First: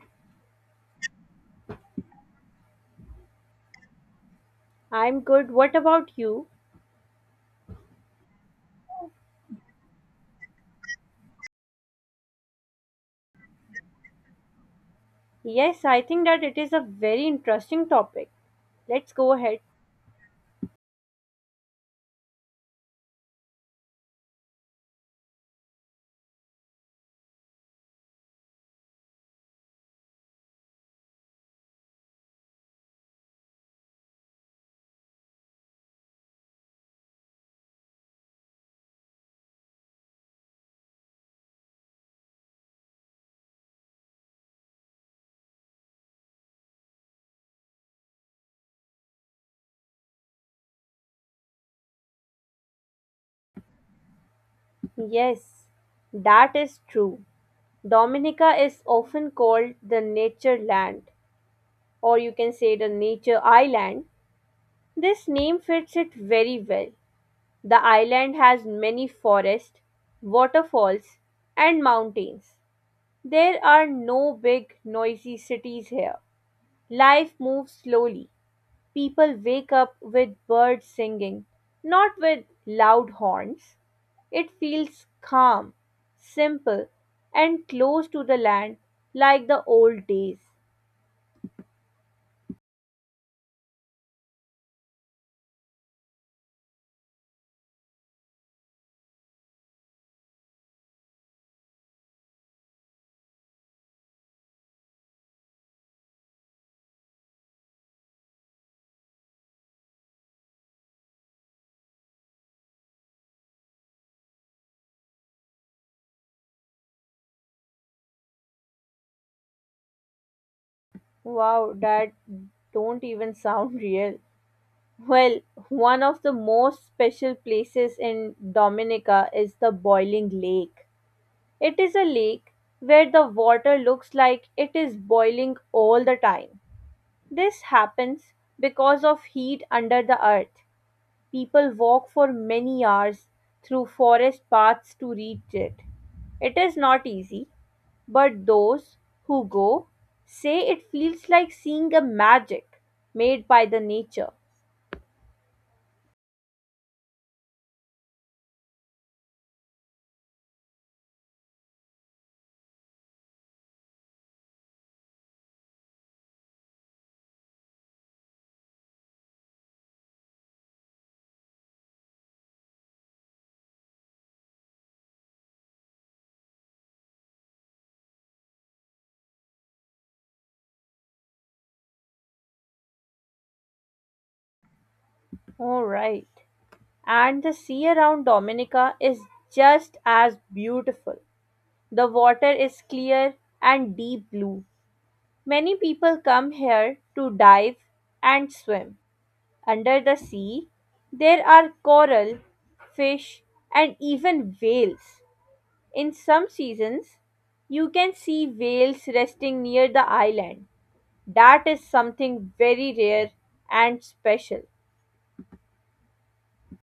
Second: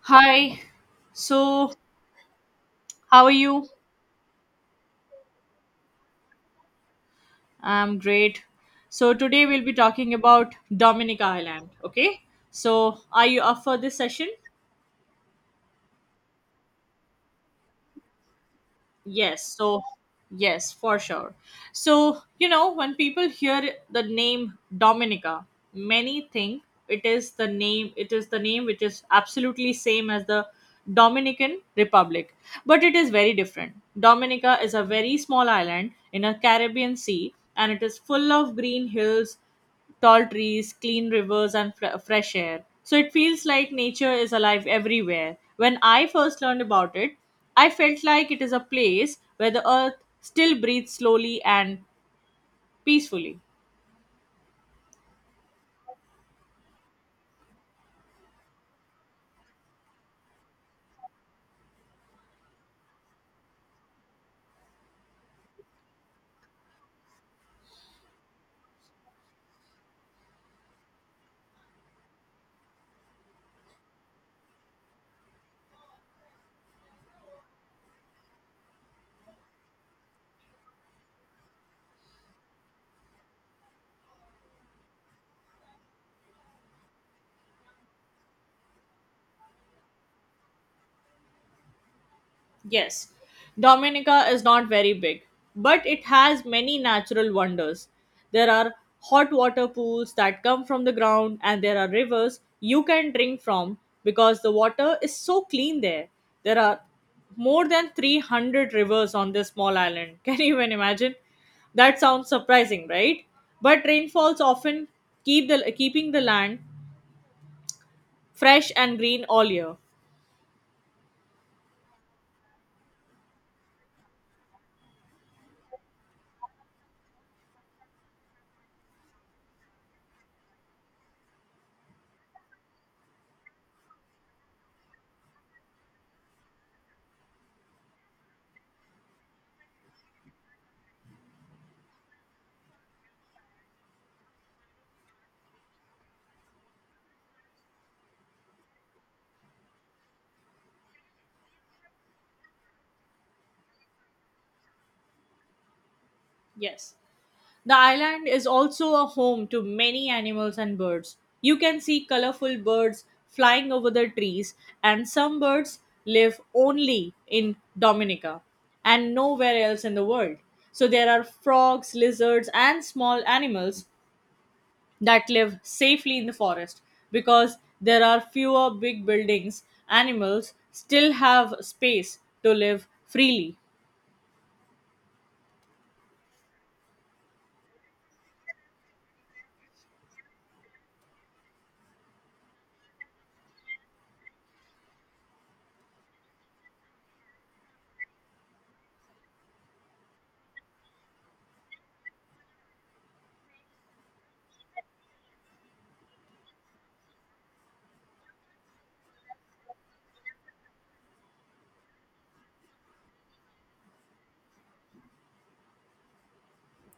Hi, so how are you? I'm good. What about you? I'm great. So today we'll be talking about Dominic Island, okay? So are you up for this session? Yes, I think that it is a very interesting topic. Let's go Yes, ahead. so yes, for sure. So, you know, when people hear the name Dominica, many think it is the name which is absolutely same as the Dominican Republic, but it is very different. Dominica is a very small island in a Caribbean sea and it is full of green hills, tall trees, clean rivers, and fresh air. So it feels like nature is alive everywhere. When I first learned about it, I felt like it is a place where the earth still breathes slowly and peacefully. Yes, that is true. Dominica is often called the nature land, or you can say the nature island. This name fits it very well. The island has many forests, waterfalls, and mountains. There are no big, noisy cities here. Life moves slowly. People wake up with birds singing, not with loud horns. It feels calm, simple, and close to the land like the old days. Yes, Dominica is not very big, but it has many natural wonders. There are hot water pools that come from the ground, and there are rivers you can drink from because the water is so clean there. There are more than 300 rivers on this small island. Can you even imagine? That sounds surprising, right? But rainfalls often keeping the land fresh and green all year. Wow, that don't even sound real. Well, one of the most special places in Dominica is the Boiling Lake. It is a lake where the water looks like it is boiling all the time. This happens because of heat under the earth. People walk for many hours through forest paths to reach it. It is not easy, but those who go say it feels like seeing a magic made by the nature. Yes. The island is also a home to many animals and birds. You can see colorful birds flying over the trees, and some birds live only in Dominica and nowhere else in the world. So there are frogs, lizards, and small animals that live safely in the forest because there are fewer big buildings. Animals still have space to live freely. All right. And the sea around Dominica is just as beautiful. The water is clear and deep blue. Many people come here to dive and swim. Under the sea, there are coral, fish, and even whales. In some seasons, you can see whales resting near the island. That is something very rare and special.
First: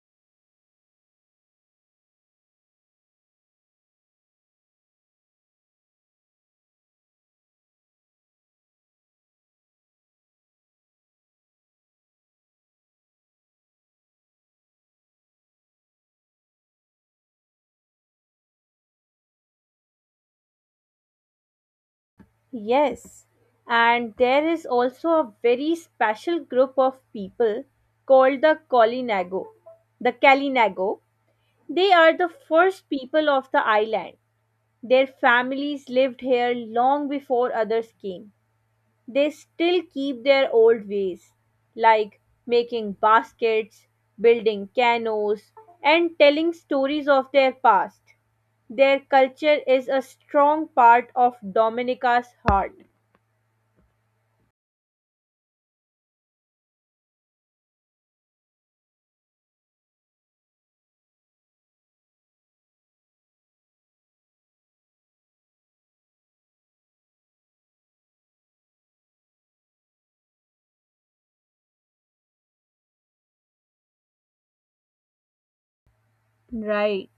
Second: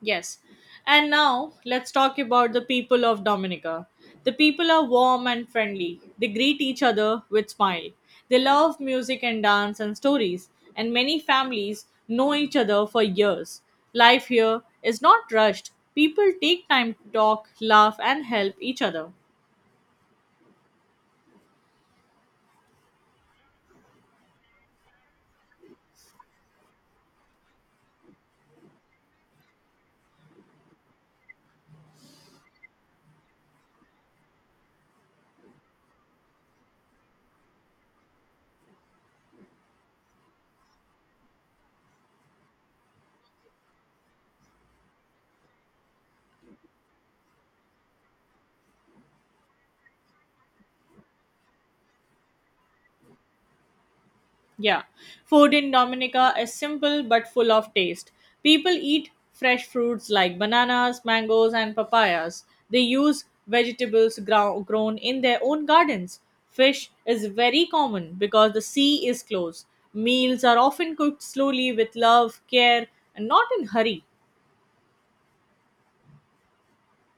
Yes. And now let's talk about the people of Dominica. The people are warm and friendly. They greet each other with smile. They love music and dance and stories, and many families know each other for years. Life here is not rushed. People take time to talk, laugh, and help each other. Yes, and there is also a very special group of people called the Colinago. The Kalinago. They are the first people of the island. Their families lived here long before others came. They still keep their old ways, like making baskets, building canoes, and telling stories of their past. Their culture is a strong part of Dominica's heart. Yeah, food in Dominica is simple but full of taste. People eat fresh fruits like bananas, mangoes, and papayas. They use vegetables grown in their own gardens. Fish is very common because the sea is close. Meals are often cooked slowly with love, care, and not in hurry. Right.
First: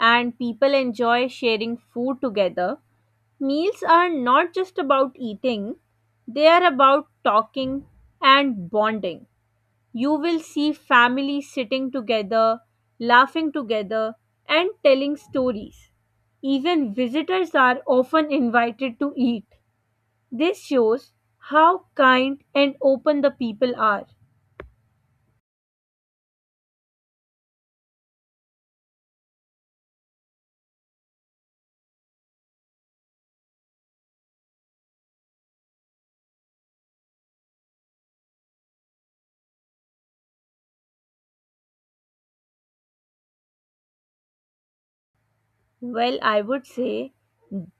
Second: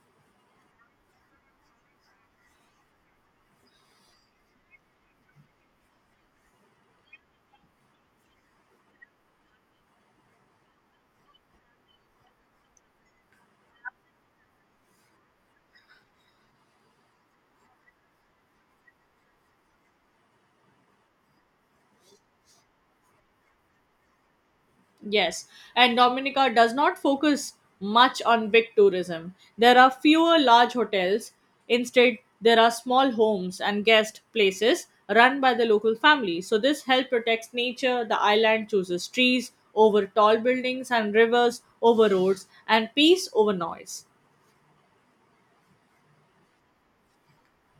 And people enjoy sharing food together. Meals are not just about eating, they are about talking and bonding. You will see families sitting together, laughing together, and telling stories. Even visitors are often invited to eat. This shows how kind and open the people are. Yes, and Dominica does not focus much on big tourism. There are fewer large hotels. Instead, there are small homes and guest places run by the local family. So, this help protects nature. The island chooses trees over tall buildings and rivers over roads and peace over noise. Well, I would say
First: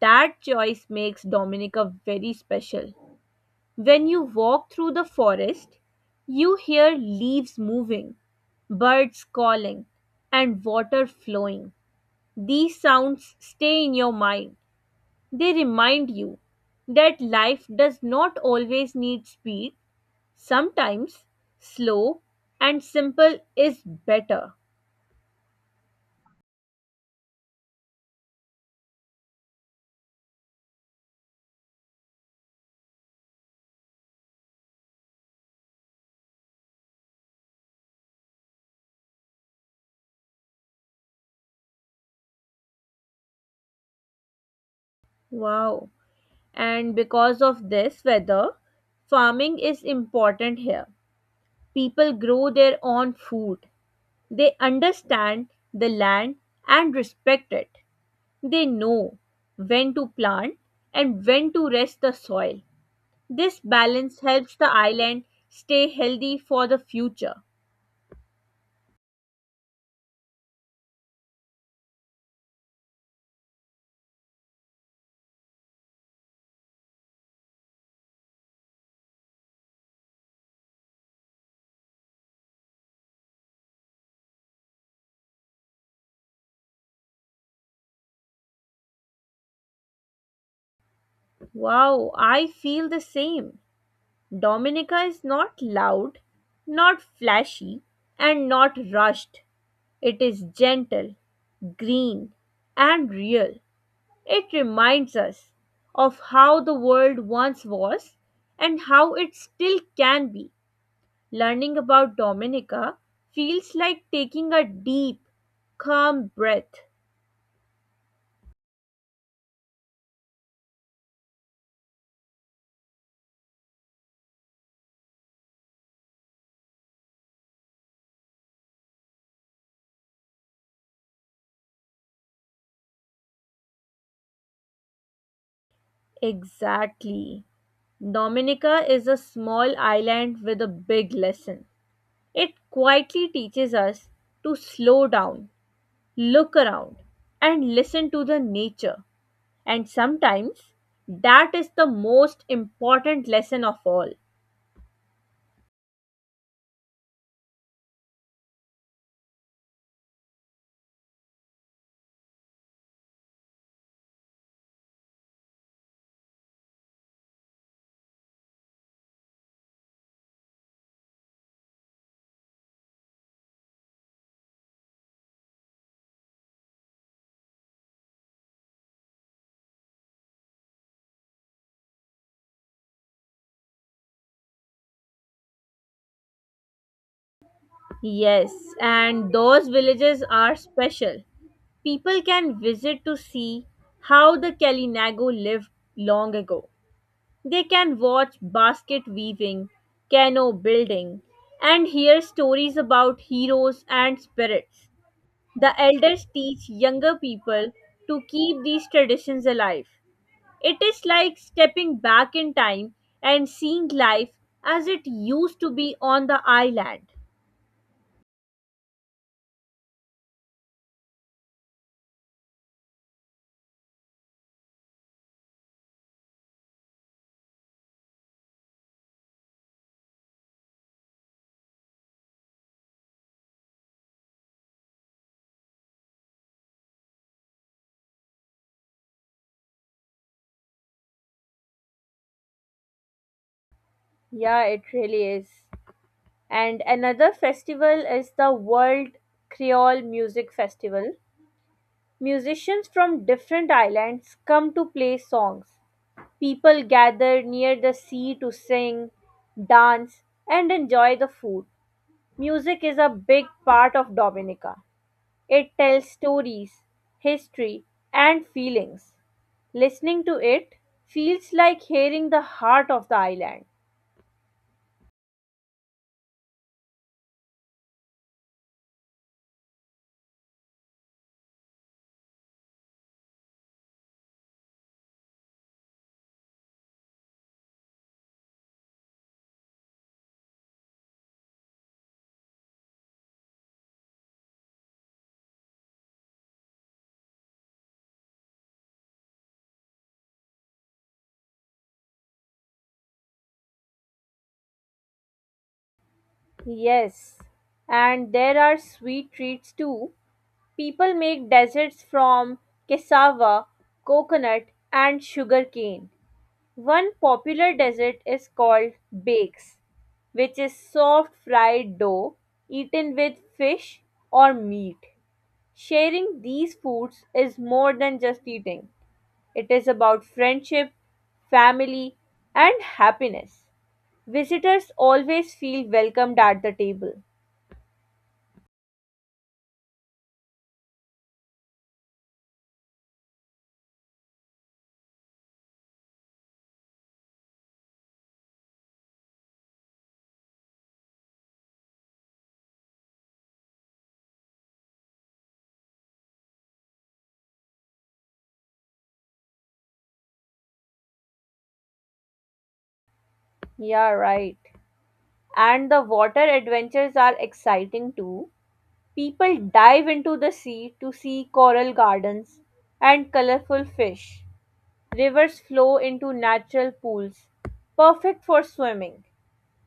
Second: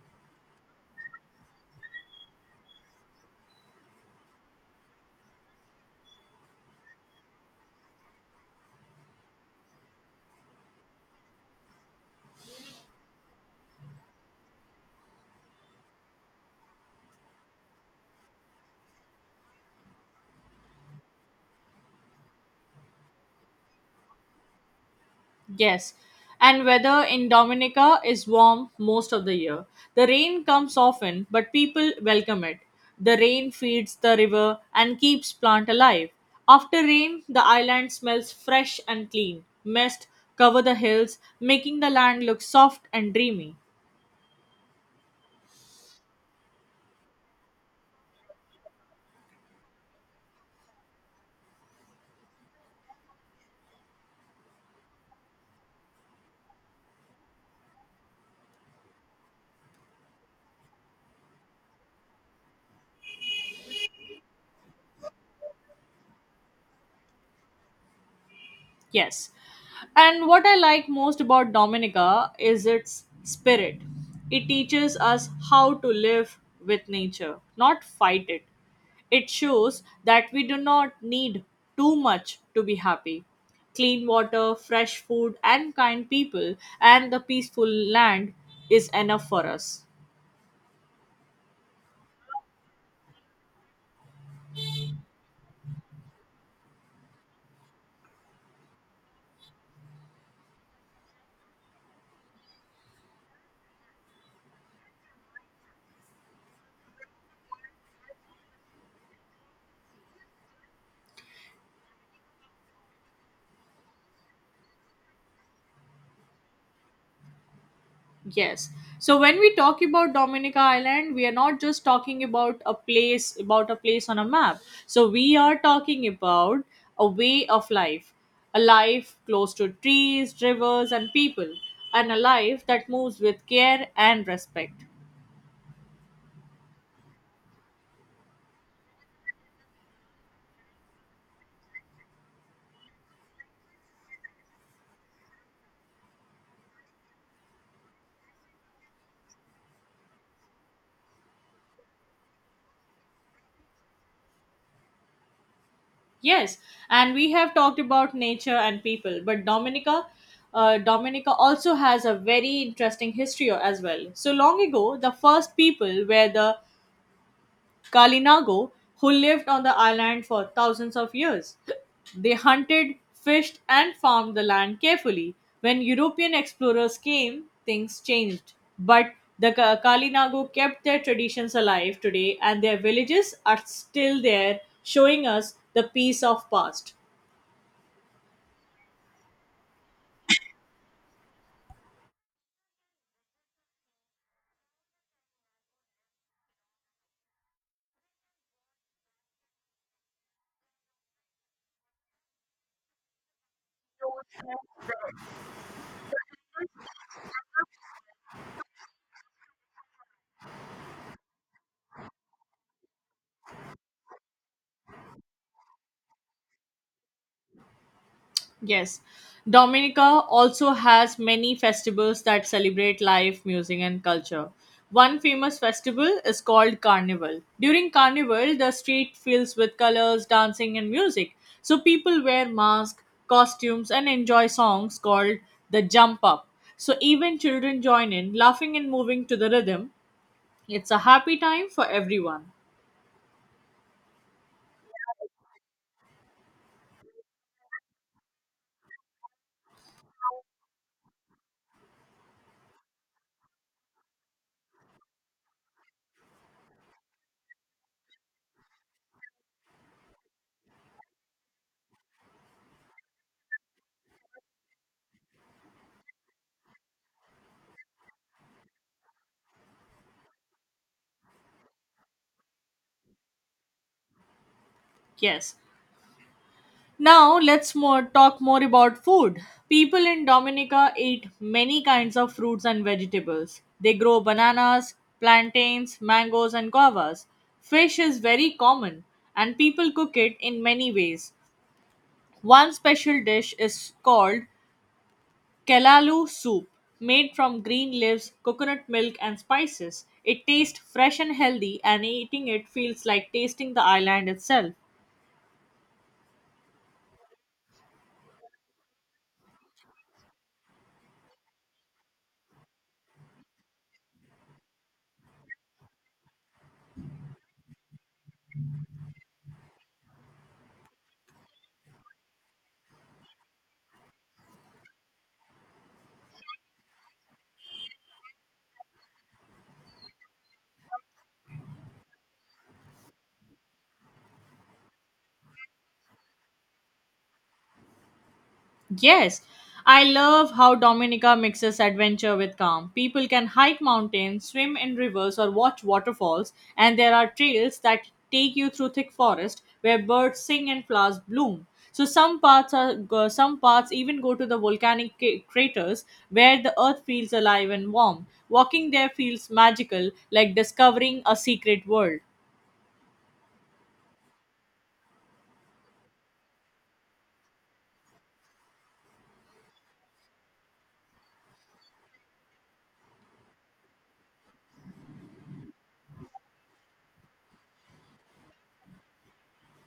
that choice makes Dominica very special. When you walk through the forest, you hear leaves moving, birds calling, and water flowing. These sounds stay in your mind. They remind you that life does not always need speed. Sometimes slow and simple is better. Yes, and weather in Dominica is warm most of the year. The rain comes often, but people welcome it. The rain feeds the river and keeps plant alive. After rain, the island smells fresh and clean. Mist cover the hills, making the land look soft and dreamy. Wow. And because of this weather, farming is important here. People grow their own food. They understand the land and respect it. They know when to plant and when to rest the soil. This balance helps the island stay healthy for the future. Yes. And what I like most about Dominica is its spirit. It teaches us how to live with nature, not fight it. It shows that we do not need too much to be happy. Clean water, fresh food, and kind people, and the peaceful land is enough for us. Wow, I feel the same. Dominica is not loud, not flashy, and not rushed. It is gentle, green, and real. It reminds us of how the world once was and how it still can be. Learning about Dominica feels like taking a deep, calm breath. Yes. So when we talk about Dominica Island, we are not just talking about a place on a map. So we are talking about a way of life, a life close to trees, rivers, and people, and a life that moves with care and respect. Exactly. Dominica is a small island with a big lesson. It quietly teaches us to slow down, look around, and listen to the nature. And sometimes that is the most important lesson of all. Yes, and we have talked about nature and people, but Dominica also has a very interesting history as well. So long ago, the first people were the Kalinago, who lived on the island for thousands of years. They hunted, fished, and farmed the land carefully. When European explorers came, things changed. But the Kalinago kept their traditions alive today, and their villages are still there, showing us the peace of past. Yes, and those villages are special. People can visit to see how the Kalinago lived long ago. They can watch basket weaving, canoe building, and hear stories about heroes and spirits. The elders teach younger people to keep these traditions alive. It is like stepping back in time and seeing life as it used to be on the island. Yes. Dominica also has many festivals that celebrate life, music, and culture. One famous festival is called Carnival. During Carnival, the street fills with colors, dancing, and music. So people wear masks, costumes, and enjoy songs called the Jump Up. So even children join in, laughing and moving to the rhythm. It's a happy time for everyone. Yeah, it really is. And another festival is the World Creole Music Festival. Musicians from different islands come to play songs. People gather near the sea to sing, dance, and enjoy the food. Music is a big part of Dominica. It tells stories, history, and feelings. Listening to it feels like hearing the heart of the island. Yes. Now let's more talk more about food. People in Dominica eat many kinds of fruits and vegetables. They grow bananas, plantains, mangoes and guavas. Fish is very common and people cook it in many ways. One special dish is called kelalu soup, made from green leaves, coconut milk and spices. It tastes fresh and healthy and eating it feels like tasting the island itself. Yes, and there are sweet treats too. People make desserts from cassava, coconut, and sugarcane. One popular dessert is called bakes, which is soft fried dough eaten with fish or meat. Sharing these foods is more than just eating, it is about friendship, family, and happiness. Visitors always feel welcomed at the table. Yes, I love how Dominica mixes adventure with calm. People can hike mountains, swim in rivers, or watch waterfalls, and there are trails that take you through thick forest where birds sing and flowers bloom. So some parts even go to the volcanic craters where the earth feels alive and warm. Walking there feels magical, like discovering a secret world. Yeah, right. And the water adventures are exciting too. People dive into the sea to see coral gardens and colorful fish. Rivers flow into natural pools, perfect for swimming.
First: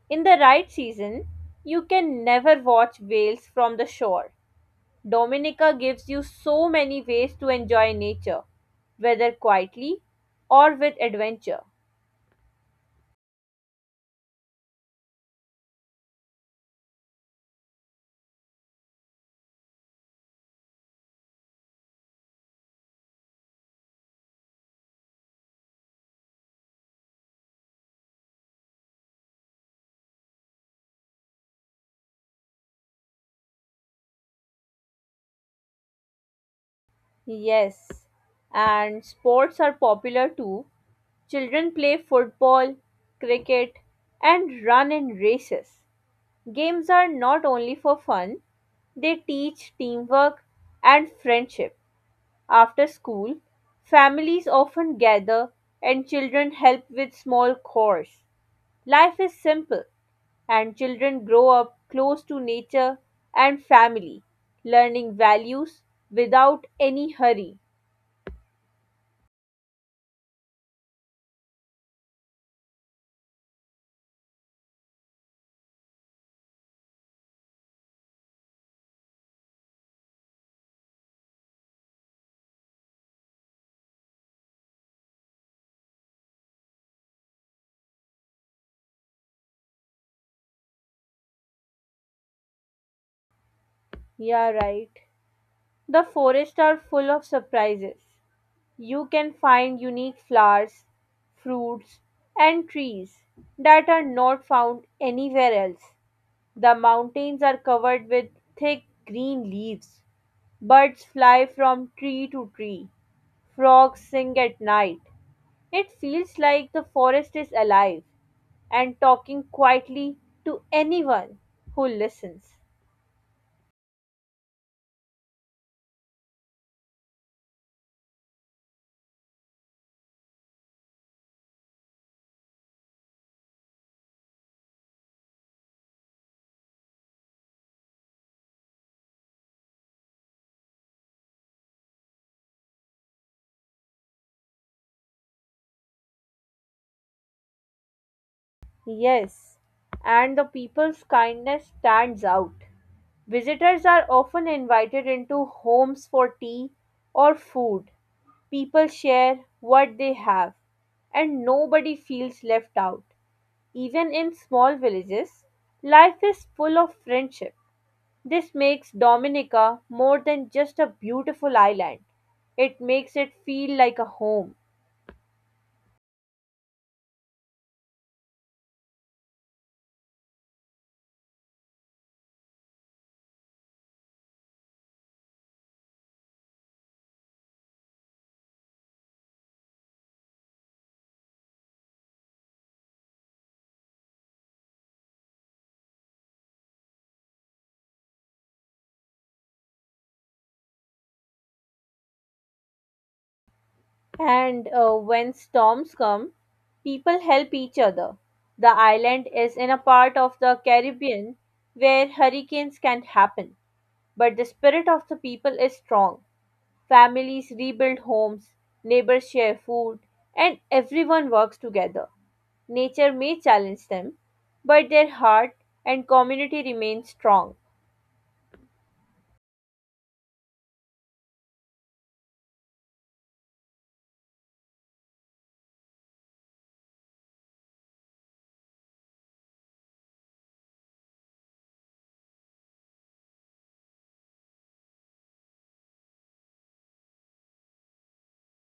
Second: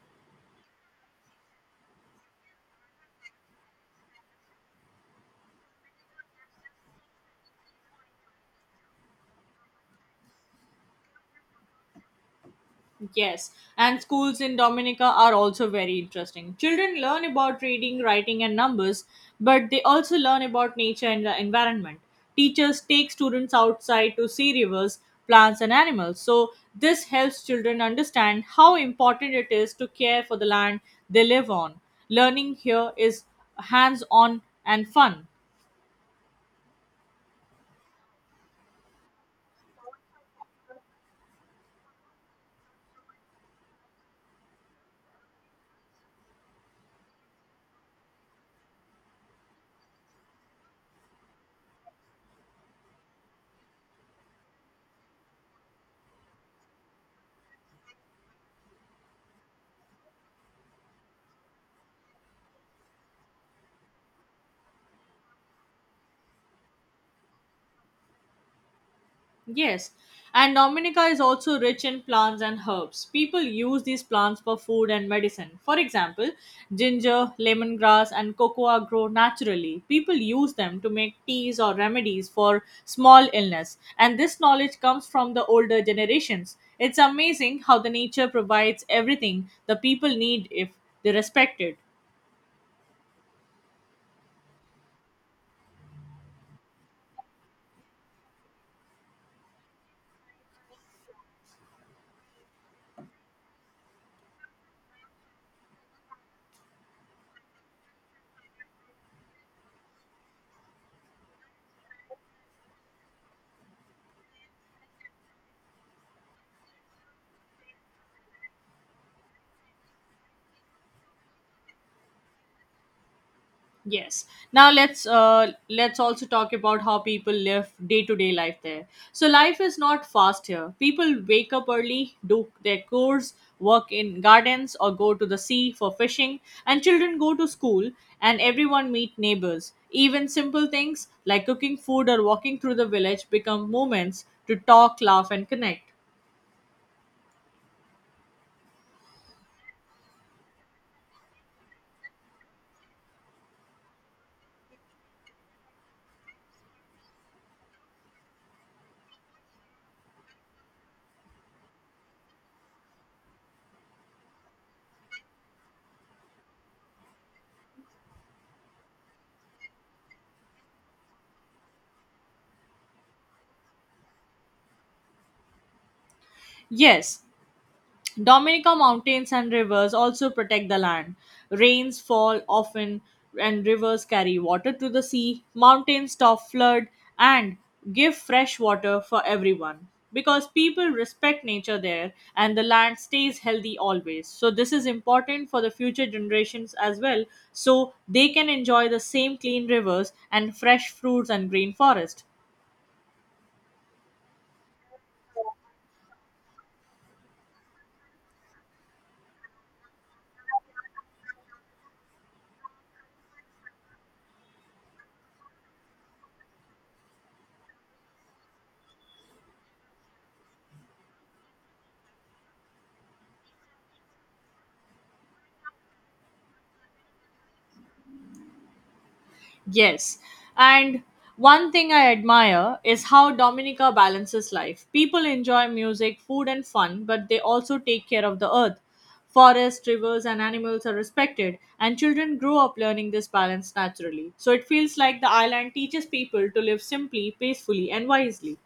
In the right season, you can never watch whales from the shore. Dominica gives you so many ways to enjoy nature, whether quietly or with adventure. Yes, and schools in Dominica are also very interesting. Children learn about reading, writing, and numbers, but they also learn about nature and the environment. Teachers take students outside to see rivers, plants, and animals. So, this helps children understand how important it is to care for the land they live on. Learning here is hands on and fun. Yes, and sports are popular too. Children play football, cricket, and run in races. Games are not only for fun, they teach teamwork and friendship. After school, families often gather and children help with small chores. Life is simple and children grow up close to nature and family, learning values without any hurry. Yes, and Dominica is also rich in plants and herbs. People use these plants for food and medicine. For example, ginger, lemongrass, and cocoa grow naturally. People use them to make teas or remedies for small illness, and this knowledge comes from the older generations. It's amazing how the nature provides everything the people need if they respect it. Yeah, right. The forests are full of surprises. You can find unique flowers, fruits, and trees that are not found anywhere else. The mountains are covered with thick green leaves. Birds fly from tree to tree. Frogs sing at night. It feels like the forest is alive and talking quietly to anyone who listens. Yes. Now let's also talk about how people live day to day life there. So life is not fast here. People wake up early, do their chores, work in gardens, or go to the sea for fishing. And children go to school, and everyone meet neighbors. Even simple things like cooking food or walking through the village become moments to talk, laugh, and connect. Yes, and the people's kindness stands out. Visitors are often invited into homes for tea or food. People share what they have, and nobody feels left out. Even in small villages, life is full of friendship. This makes Dominica more than just a beautiful island. It makes it feel like a home. Yes, Dominica mountains and rivers also protect the land. Rains fall often and rivers carry water to the sea. Mountains stop flood and give fresh water for everyone. Because people respect nature there and the land stays healthy always. So this is important for the future generations as well so they can enjoy the same clean rivers and fresh fruits and green forest. And when storms come, people help each other. The island is in a part of the Caribbean where hurricanes can happen, but the spirit of the people is strong. Families rebuild homes, neighbors share food, and everyone works together. Nature may challenge them, but their heart and community remain strong. Yes. And one thing I admire is how Dominica balances life. People enjoy music, food, and fun, but they also take care of the earth. Forests, rivers, and animals are respected, and children grow up learning this balance naturally. So it feels like the island teaches people to live simply, peacefully, and wisely.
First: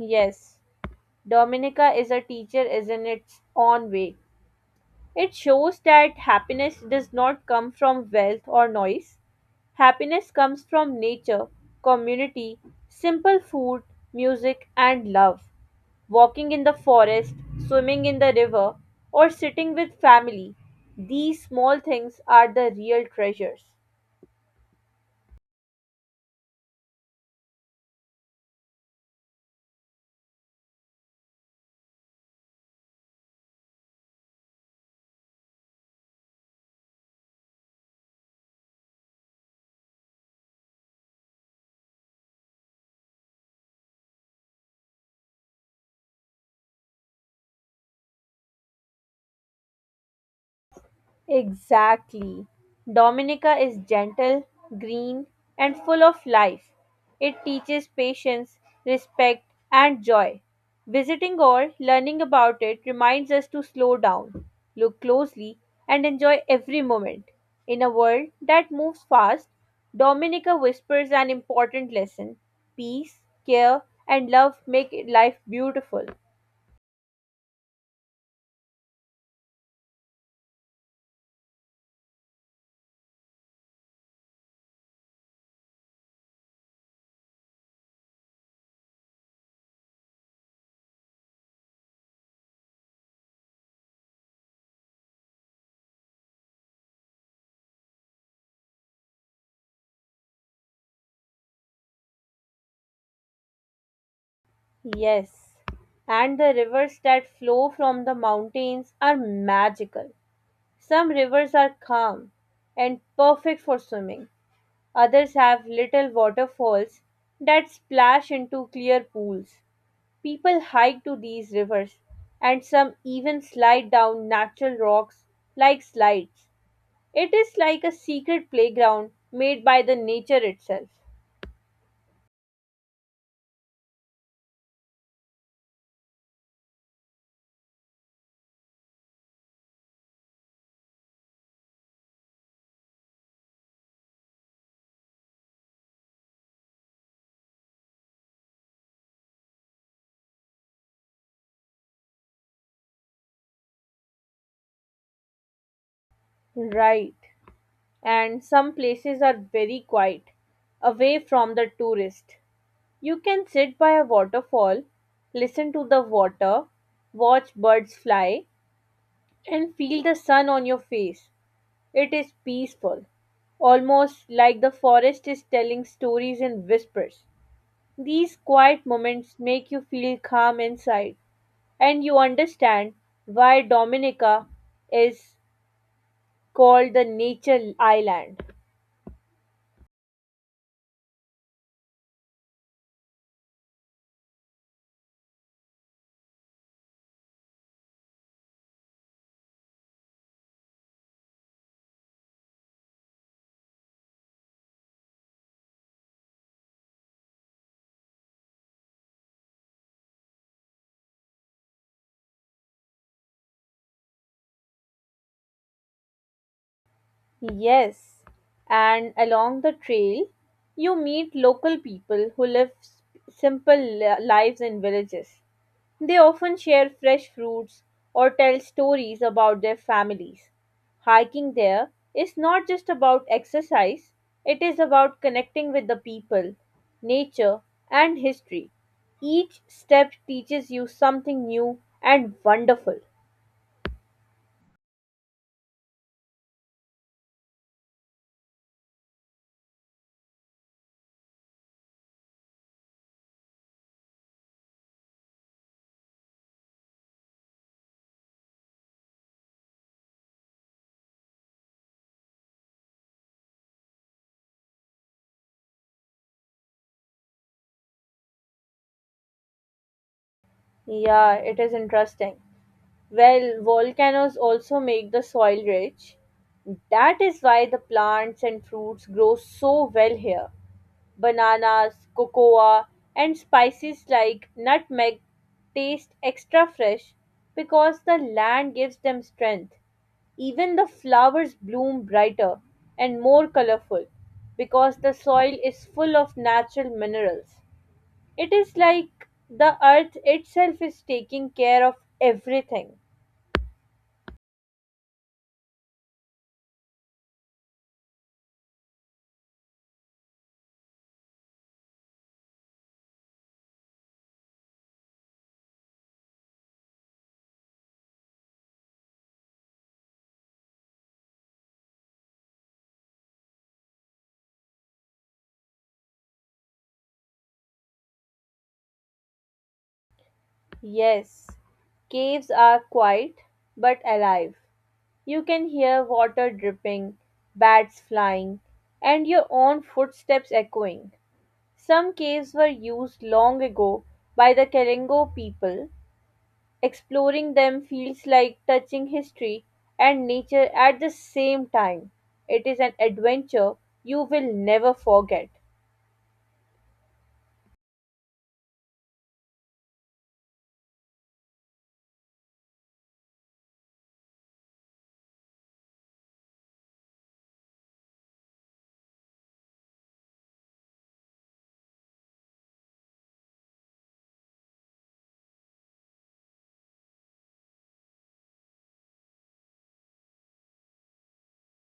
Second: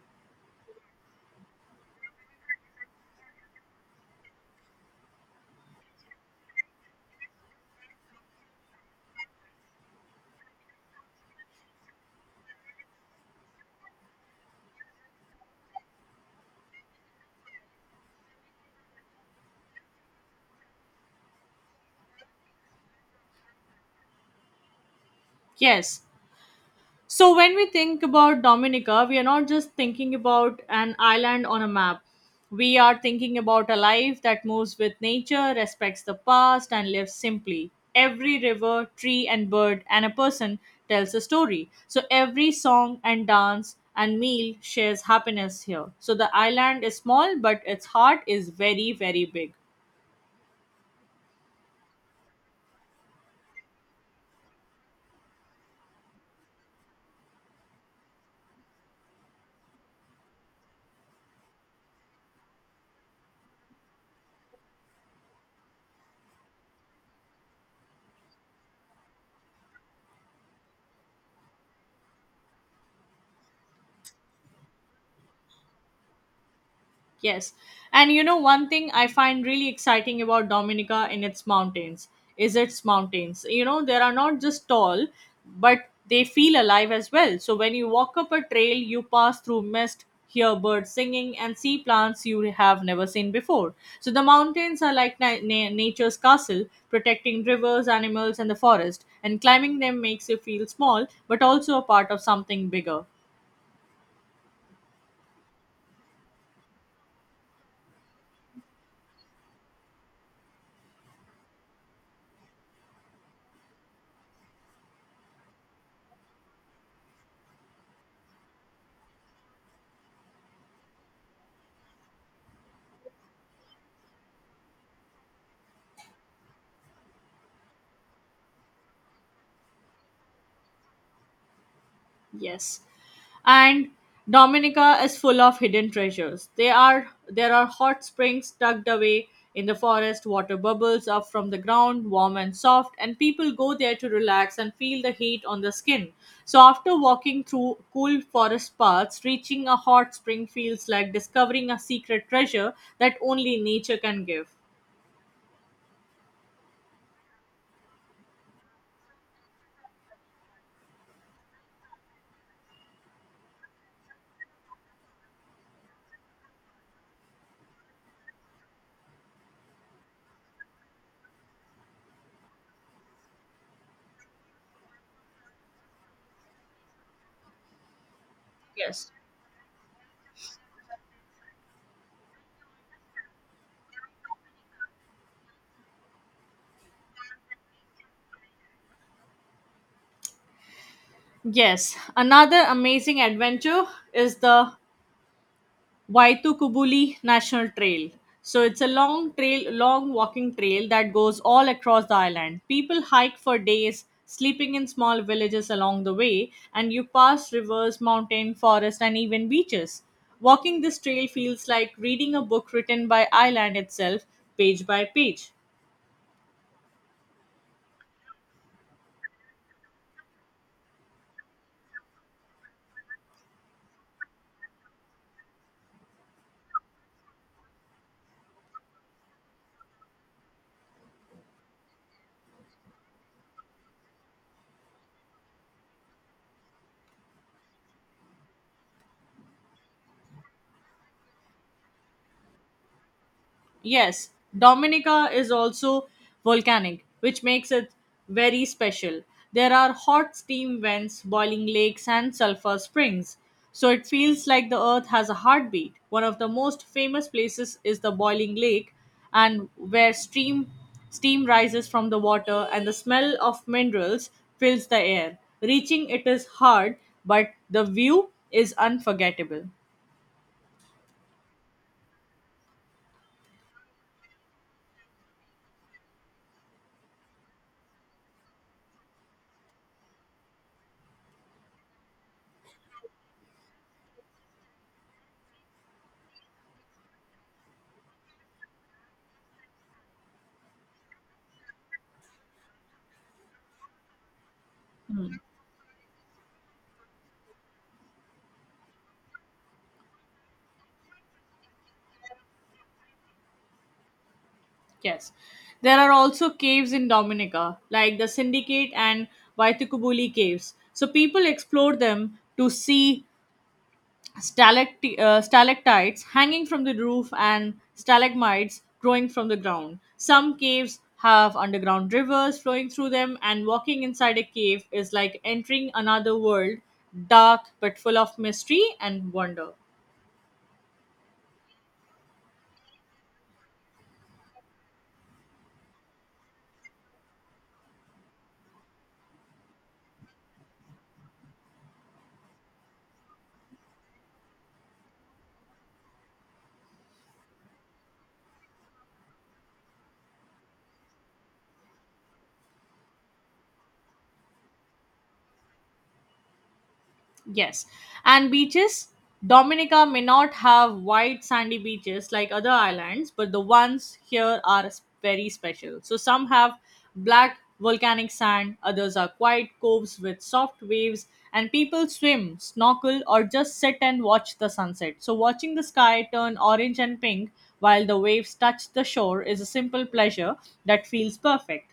Yes, Dominica is a teacher is in its own way. It shows that happiness does not come from wealth or noise. Happiness comes from nature, community, simple food, music, and love. Walking in the forest, swimming in the river, or sitting with family. These small things are the real treasures. Yes. So, when we think about Dominica, we are not just thinking about an island on a map. We are thinking about a life that moves with nature, respects the past, and lives simply. Every river, tree, and bird, and a person tells a story. So, every song and dance and meal shares happiness here. So, the island is small, but its heart is very, very big. Exactly. Dominica is gentle, green, and full of life. It teaches patience, respect, and joy. Visiting or learning about it reminds us to slow down, look closely, and enjoy every moment. In a world that moves fast, Dominica whispers an important lesson peace, care, and love make life beautiful. Yes. And you know, one thing I find really exciting about Dominica in its mountains is its mountains. You know, they are not just tall, but they feel alive as well. So when you walk up a trail, you pass through mist, hear birds singing, and see plants you have never seen before. So the mountains are like nature's castle, protecting rivers, animals, and the forest. And climbing them makes you feel small, but also a part of something bigger. Yes, and the rivers that flow from the mountains are magical. Some rivers are calm and perfect for swimming, others have little waterfalls that splash into clear pools. People hike to these rivers, and some even slide down natural rocks like slides. It is like a secret playground made by the nature itself. Yes. And Dominica is full of hidden treasures. They are There are hot springs tucked away in the forest, water bubbles up from the ground, warm and soft, and people go there to relax and feel the heat on the skin. So after walking through cool forest paths, reaching a hot spring feels like discovering a secret treasure that only nature can give. Right, and some places are very quiet, away from the tourist. You can sit by a waterfall, listen to the water, watch birds fly, and feel the sun on your face. It is peaceful, almost like the forest is telling stories in whispers. These quiet Yes. moments make you feel calm inside, and you understand why Dominica is called the nature island. Yes, another amazing adventure is the Waitukubuli National Trail. So it's a long walking trail that goes all across the island. People hike for days, sleeping in small villages along the way, and you pass rivers, mountain, forest, and even beaches. Walking this trail feels like reading a book written by island itself, page by page. Yes, and along the trail, you meet local people who live simple lives in villages. They often share fresh fruits or tell stories about their families. Hiking there is not just about exercise, it is about connecting with the people, nature, and history. Each step teaches you something new and wonderful. Yes, Dominica is also volcanic, which makes it very special. There are hot steam vents, boiling lakes, and sulfur springs. So it feels like the earth has a heartbeat. One of the most famous places is the boiling lake, and where steam rises from the water and the smell of minerals fills the air. Reaching it is hard, but the view is unforgettable. Yeah, it is interesting. Well, volcanoes also make the soil rich. That is why the plants and fruits grow so well here. Bananas, cocoa, and spices like nutmeg taste extra fresh because the land gives them strength. Even the flowers bloom brighter and more colorful because the soil is full of natural minerals. It is like the earth itself is taking care of everything. Yes. There are also caves in Dominica, like the Syndicate and Vaitukubuli caves. So people explore them to see stalactites hanging from the roof and stalagmites growing from the ground. Some caves have underground rivers flowing through them, and walking inside a cave is like entering another world, dark but full of mystery and wonder. Yes, caves are quiet but alive. You can hear water dripping, bats flying, and your own footsteps echoing. Some caves were used long ago by the Kalengo people. Exploring them feels like touching history and nature at the same time. It is an adventure you will never forget. Yes. And beaches, Dominica may not have wide sandy beaches like other islands, but the ones here are very special. So some have black volcanic sand, others are quiet coves with soft waves, and people swim, snorkel, or just sit and watch the sunset. So watching the sky turn orange and pink while the waves touch the shore is a simple pleasure that feels perfect.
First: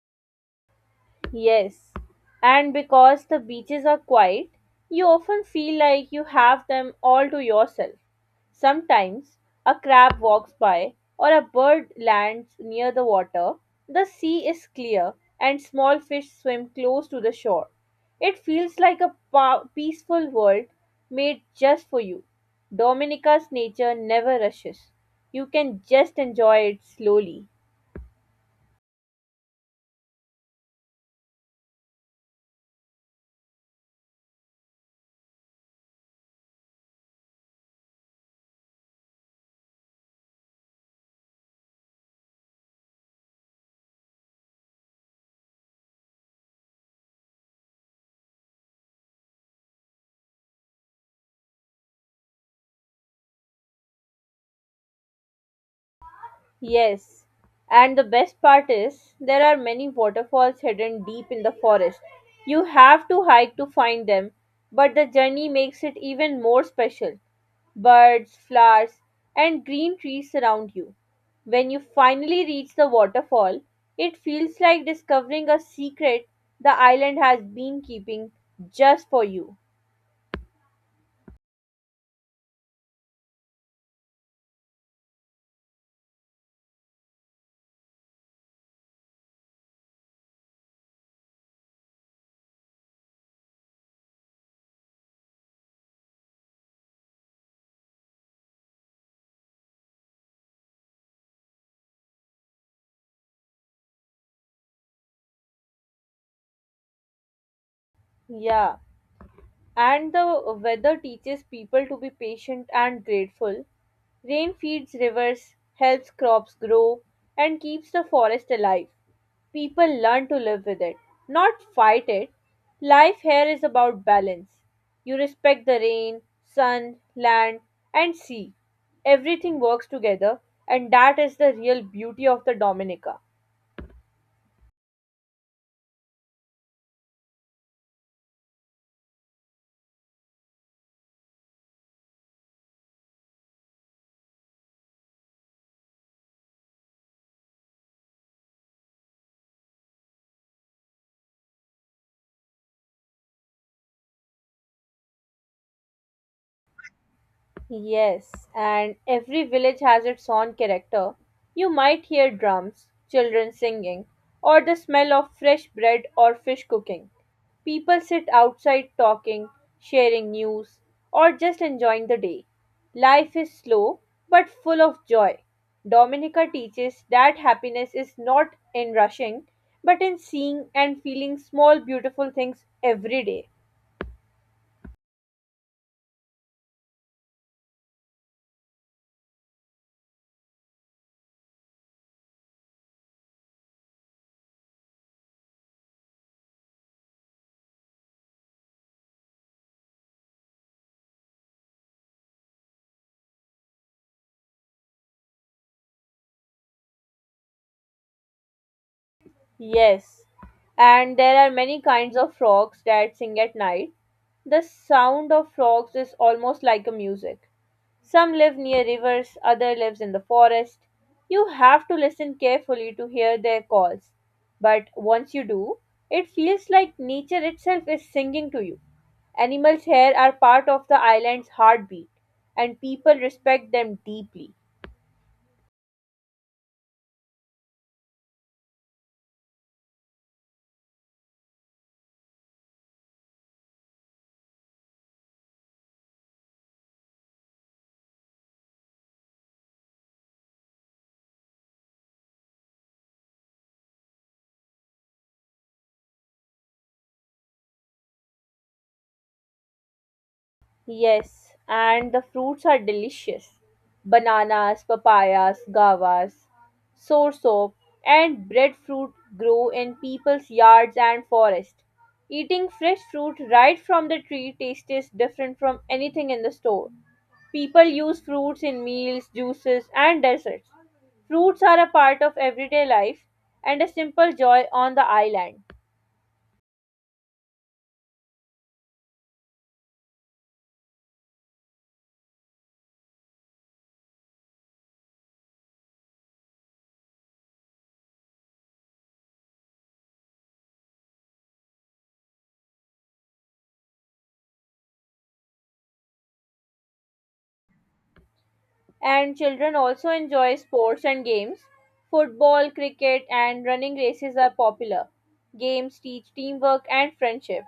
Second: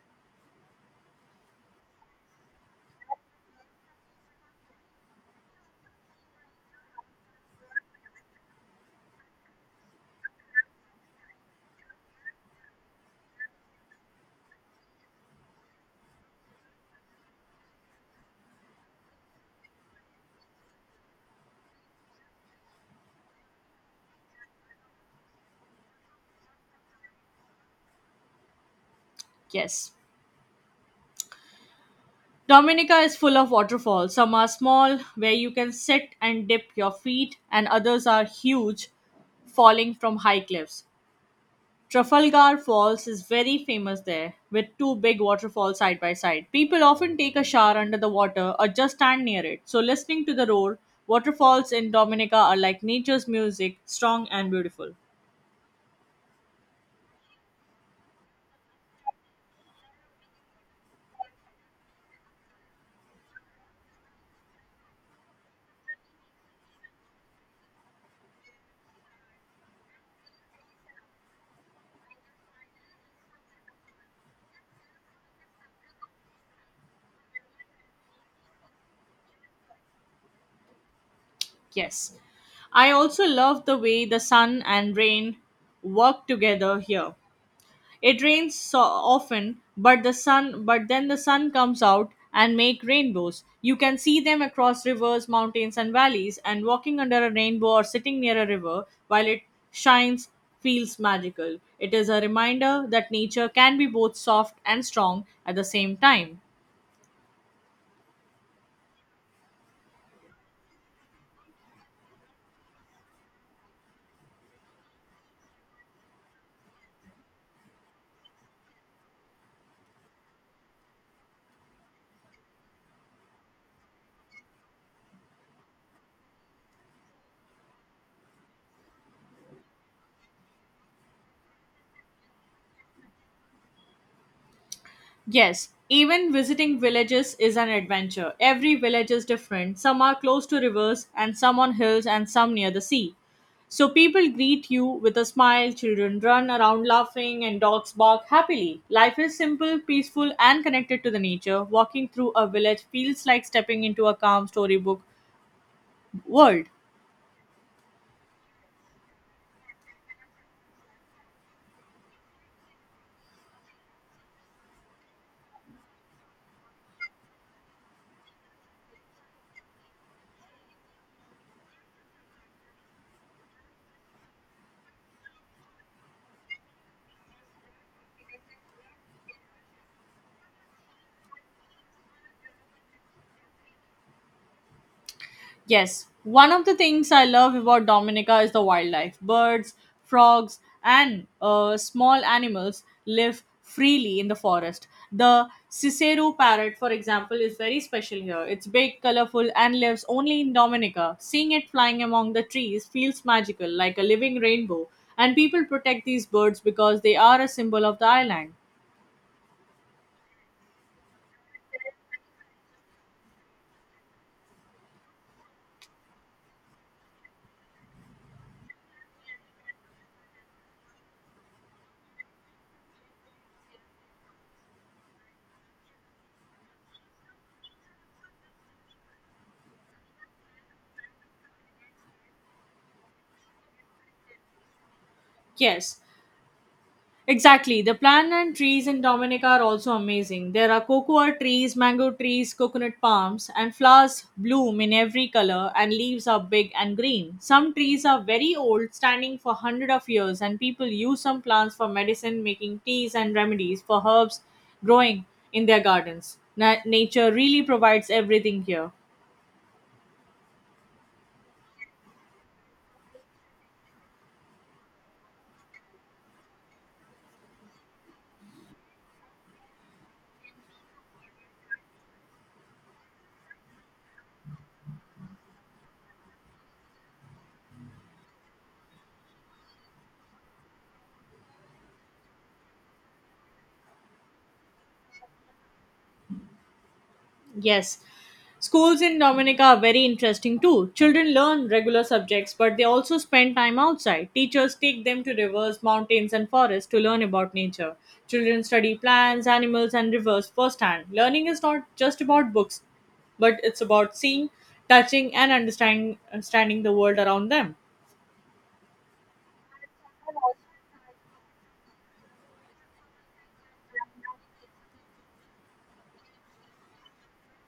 Yes, and because the beaches are quiet, you often feel like you have them all to yourself. Sometimes a crab walks by or a bird lands near the water. The sea is clear and small fish swim close to the shore. It feels like a peaceful world made just for you. Dominica's nature never rushes. You can just enjoy it slowly. Yes. Dominica is full of waterfalls. Some are small, where you can sit and dip your feet, and others are huge, falling from high cliffs. Trafalgar Falls is very famous there, with two big waterfalls side by side. People often take a shower under the water or just stand near it. So, listening to the roar, waterfalls in Dominica are like nature's music, strong and beautiful. Yes, and the best part is there are many waterfalls hidden deep in the forest. You have to hike to find them, but the journey makes it even more special. Birds, flowers, and green trees surround you. When you finally reach the waterfall, it feels like discovering a secret the island has been keeping just for you. Yes. I also love the way the sun and rain work together here. It rains so often, but then the sun comes out and make rainbows. You can see them across rivers, mountains and valleys and walking under a rainbow or sitting near a river while it shines feels magical. It is a reminder that nature can be both soft and strong at the same time. Yeah. And the weather teaches people to be patient and grateful. Rain feeds rivers, helps crops grow, and keeps the forest alive. People learn to live with it, not fight it. Life here is about balance. You respect the rain, sun, land, and sea. Everything works together, and that is the real beauty of the Dominica. Yes, even visiting villages is an adventure. Every village is different. Some are close to rivers, and some on hills, and some near the sea. So people greet you with a smile, children run around laughing, and dogs bark happily. Life is simple, peaceful, and connected to the nature. Walking through a village feels like stepping into a calm storybook world. Yes, and every village has its own character. You might hear drums, children singing, or the smell of fresh bread or fish cooking. People sit outside talking, sharing news, or just enjoying the day. Life is slow but full of joy. Dominica teaches that happiness is not in rushing but in seeing and feeling small, beautiful things every day. Yes, one of the things I love about Dominica is the wildlife. Birds, frogs, and small animals live freely in the forest. The Cicero parrot, for example, is very special here. It's big, colorful, and lives only in Dominica. Seeing it flying among the trees feels magical, like a living rainbow. And people protect these birds because they are a symbol of the island. Yes, and there are many kinds of frogs that sing at night. The sound of frogs is almost like a music. Some live near rivers, other lives in the forest. You have to listen carefully to hear their calls. But once you do, it feels like nature itself is singing to you. Animals here are part of the island's heartbeat, and people respect them deeply. Yes, exactly. The plant and trees in Dominica are also amazing. There are cocoa trees, mango trees, coconut palms, and flowers bloom in every color, and leaves are big and green. Some trees are very old, standing for hundreds of years, and people use some plants for medicine, making teas and remedies for herbs growing in their gardens. Nature really provides everything here. Yes, and the fruits are delicious. Bananas, papayas, guavas, soursop, and breadfruit grow in people's yards and forests. Eating fresh fruit right from the tree tastes different from anything in the store. People use fruits in meals, juices, and desserts. Fruits are a part of everyday life and a simple joy on the island. Yes. Schools in Dominica are very interesting too. Children learn regular subjects, but they also spend time outside. Teachers take them to rivers, mountains, and forests to learn about nature. Children study plants, animals, and rivers firsthand. Learning is not just about books, but it's about seeing, touching, and understanding the world around them. And children also enjoy sports and games. Football, cricket, and running races are popular. Games teach teamwork and friendship.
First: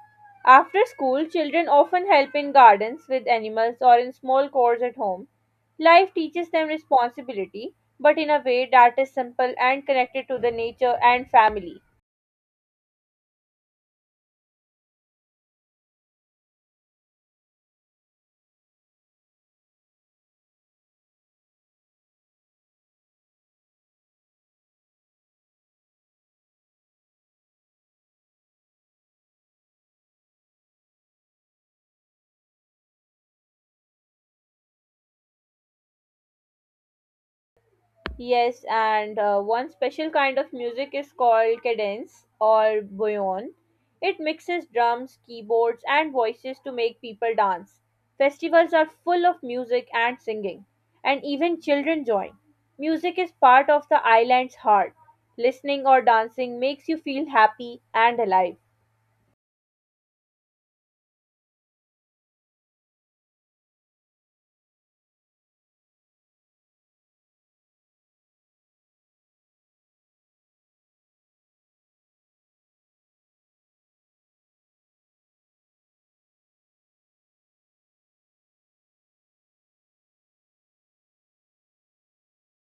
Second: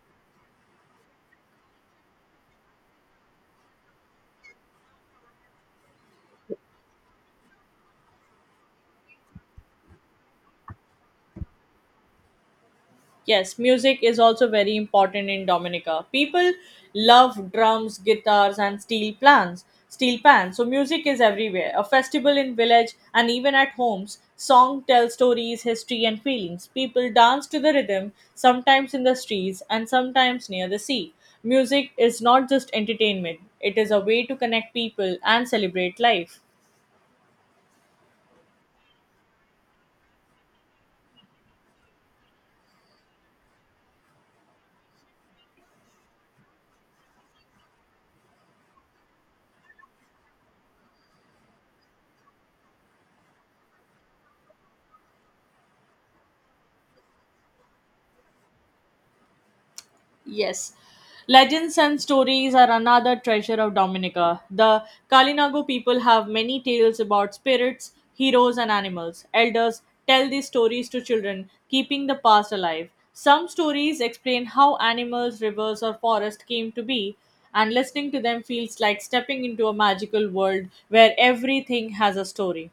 After school, children often help in gardens with animals or in small chores at home. Life teaches them responsibility, but in a way that is simple and connected to the nature and family. Yes, music is also very important in Dominica. People love drums, guitars, and steel pans. So music is everywhere. A festival in village and even at homes, song tells stories, history, and feelings. People dance to the rhythm, sometimes in the streets and sometimes near the sea. Music is not just entertainment; it is a way to connect people and celebrate life. Yes, and one special kind of music is called cadence or bouillon. It mixes drums, keyboards, and voices to make people dance. Festivals are full of music and singing, and even children join. Music is part of the island's heart. Listening or dancing makes you feel happy and alive. Yes. Legends and stories are another treasure of Dominica. The Kalinago people have many tales about spirits, heroes, and animals. Elders tell these stories to children, keeping the past alive. Some stories explain how animals, rivers, or forests came to be, and listening to them feels like stepping into a magical world where everything has a story.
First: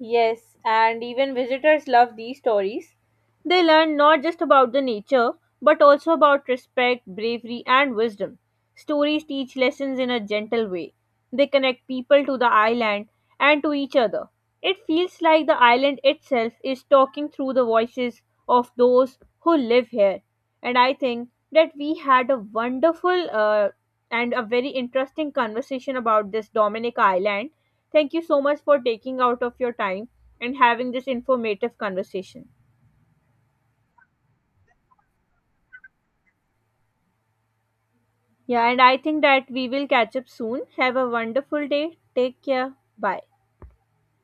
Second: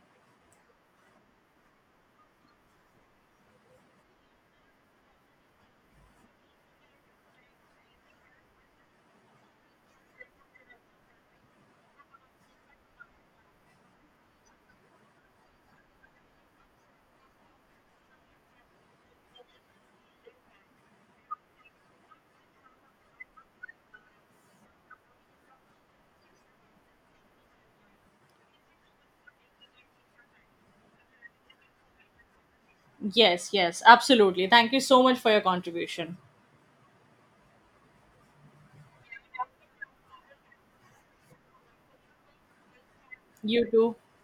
Yes, and even visitors love these stories. They learn not just about the nature, but also about respect, bravery, and wisdom. Stories teach lessons in a gentle way. They connect people to the island and to each other. It feels like the island itself is talking through the voices of those who live here. And I think that we had a wonderful and a very interesting conversation about this Dominic Island. Thank you so much for taking out of your time and having this informative conversation. Yes, yes, absolutely. Thank you so much for your contribution. Yeah, and I think that we will catch up soon. Have a wonderful day. Take care. Bye. You too.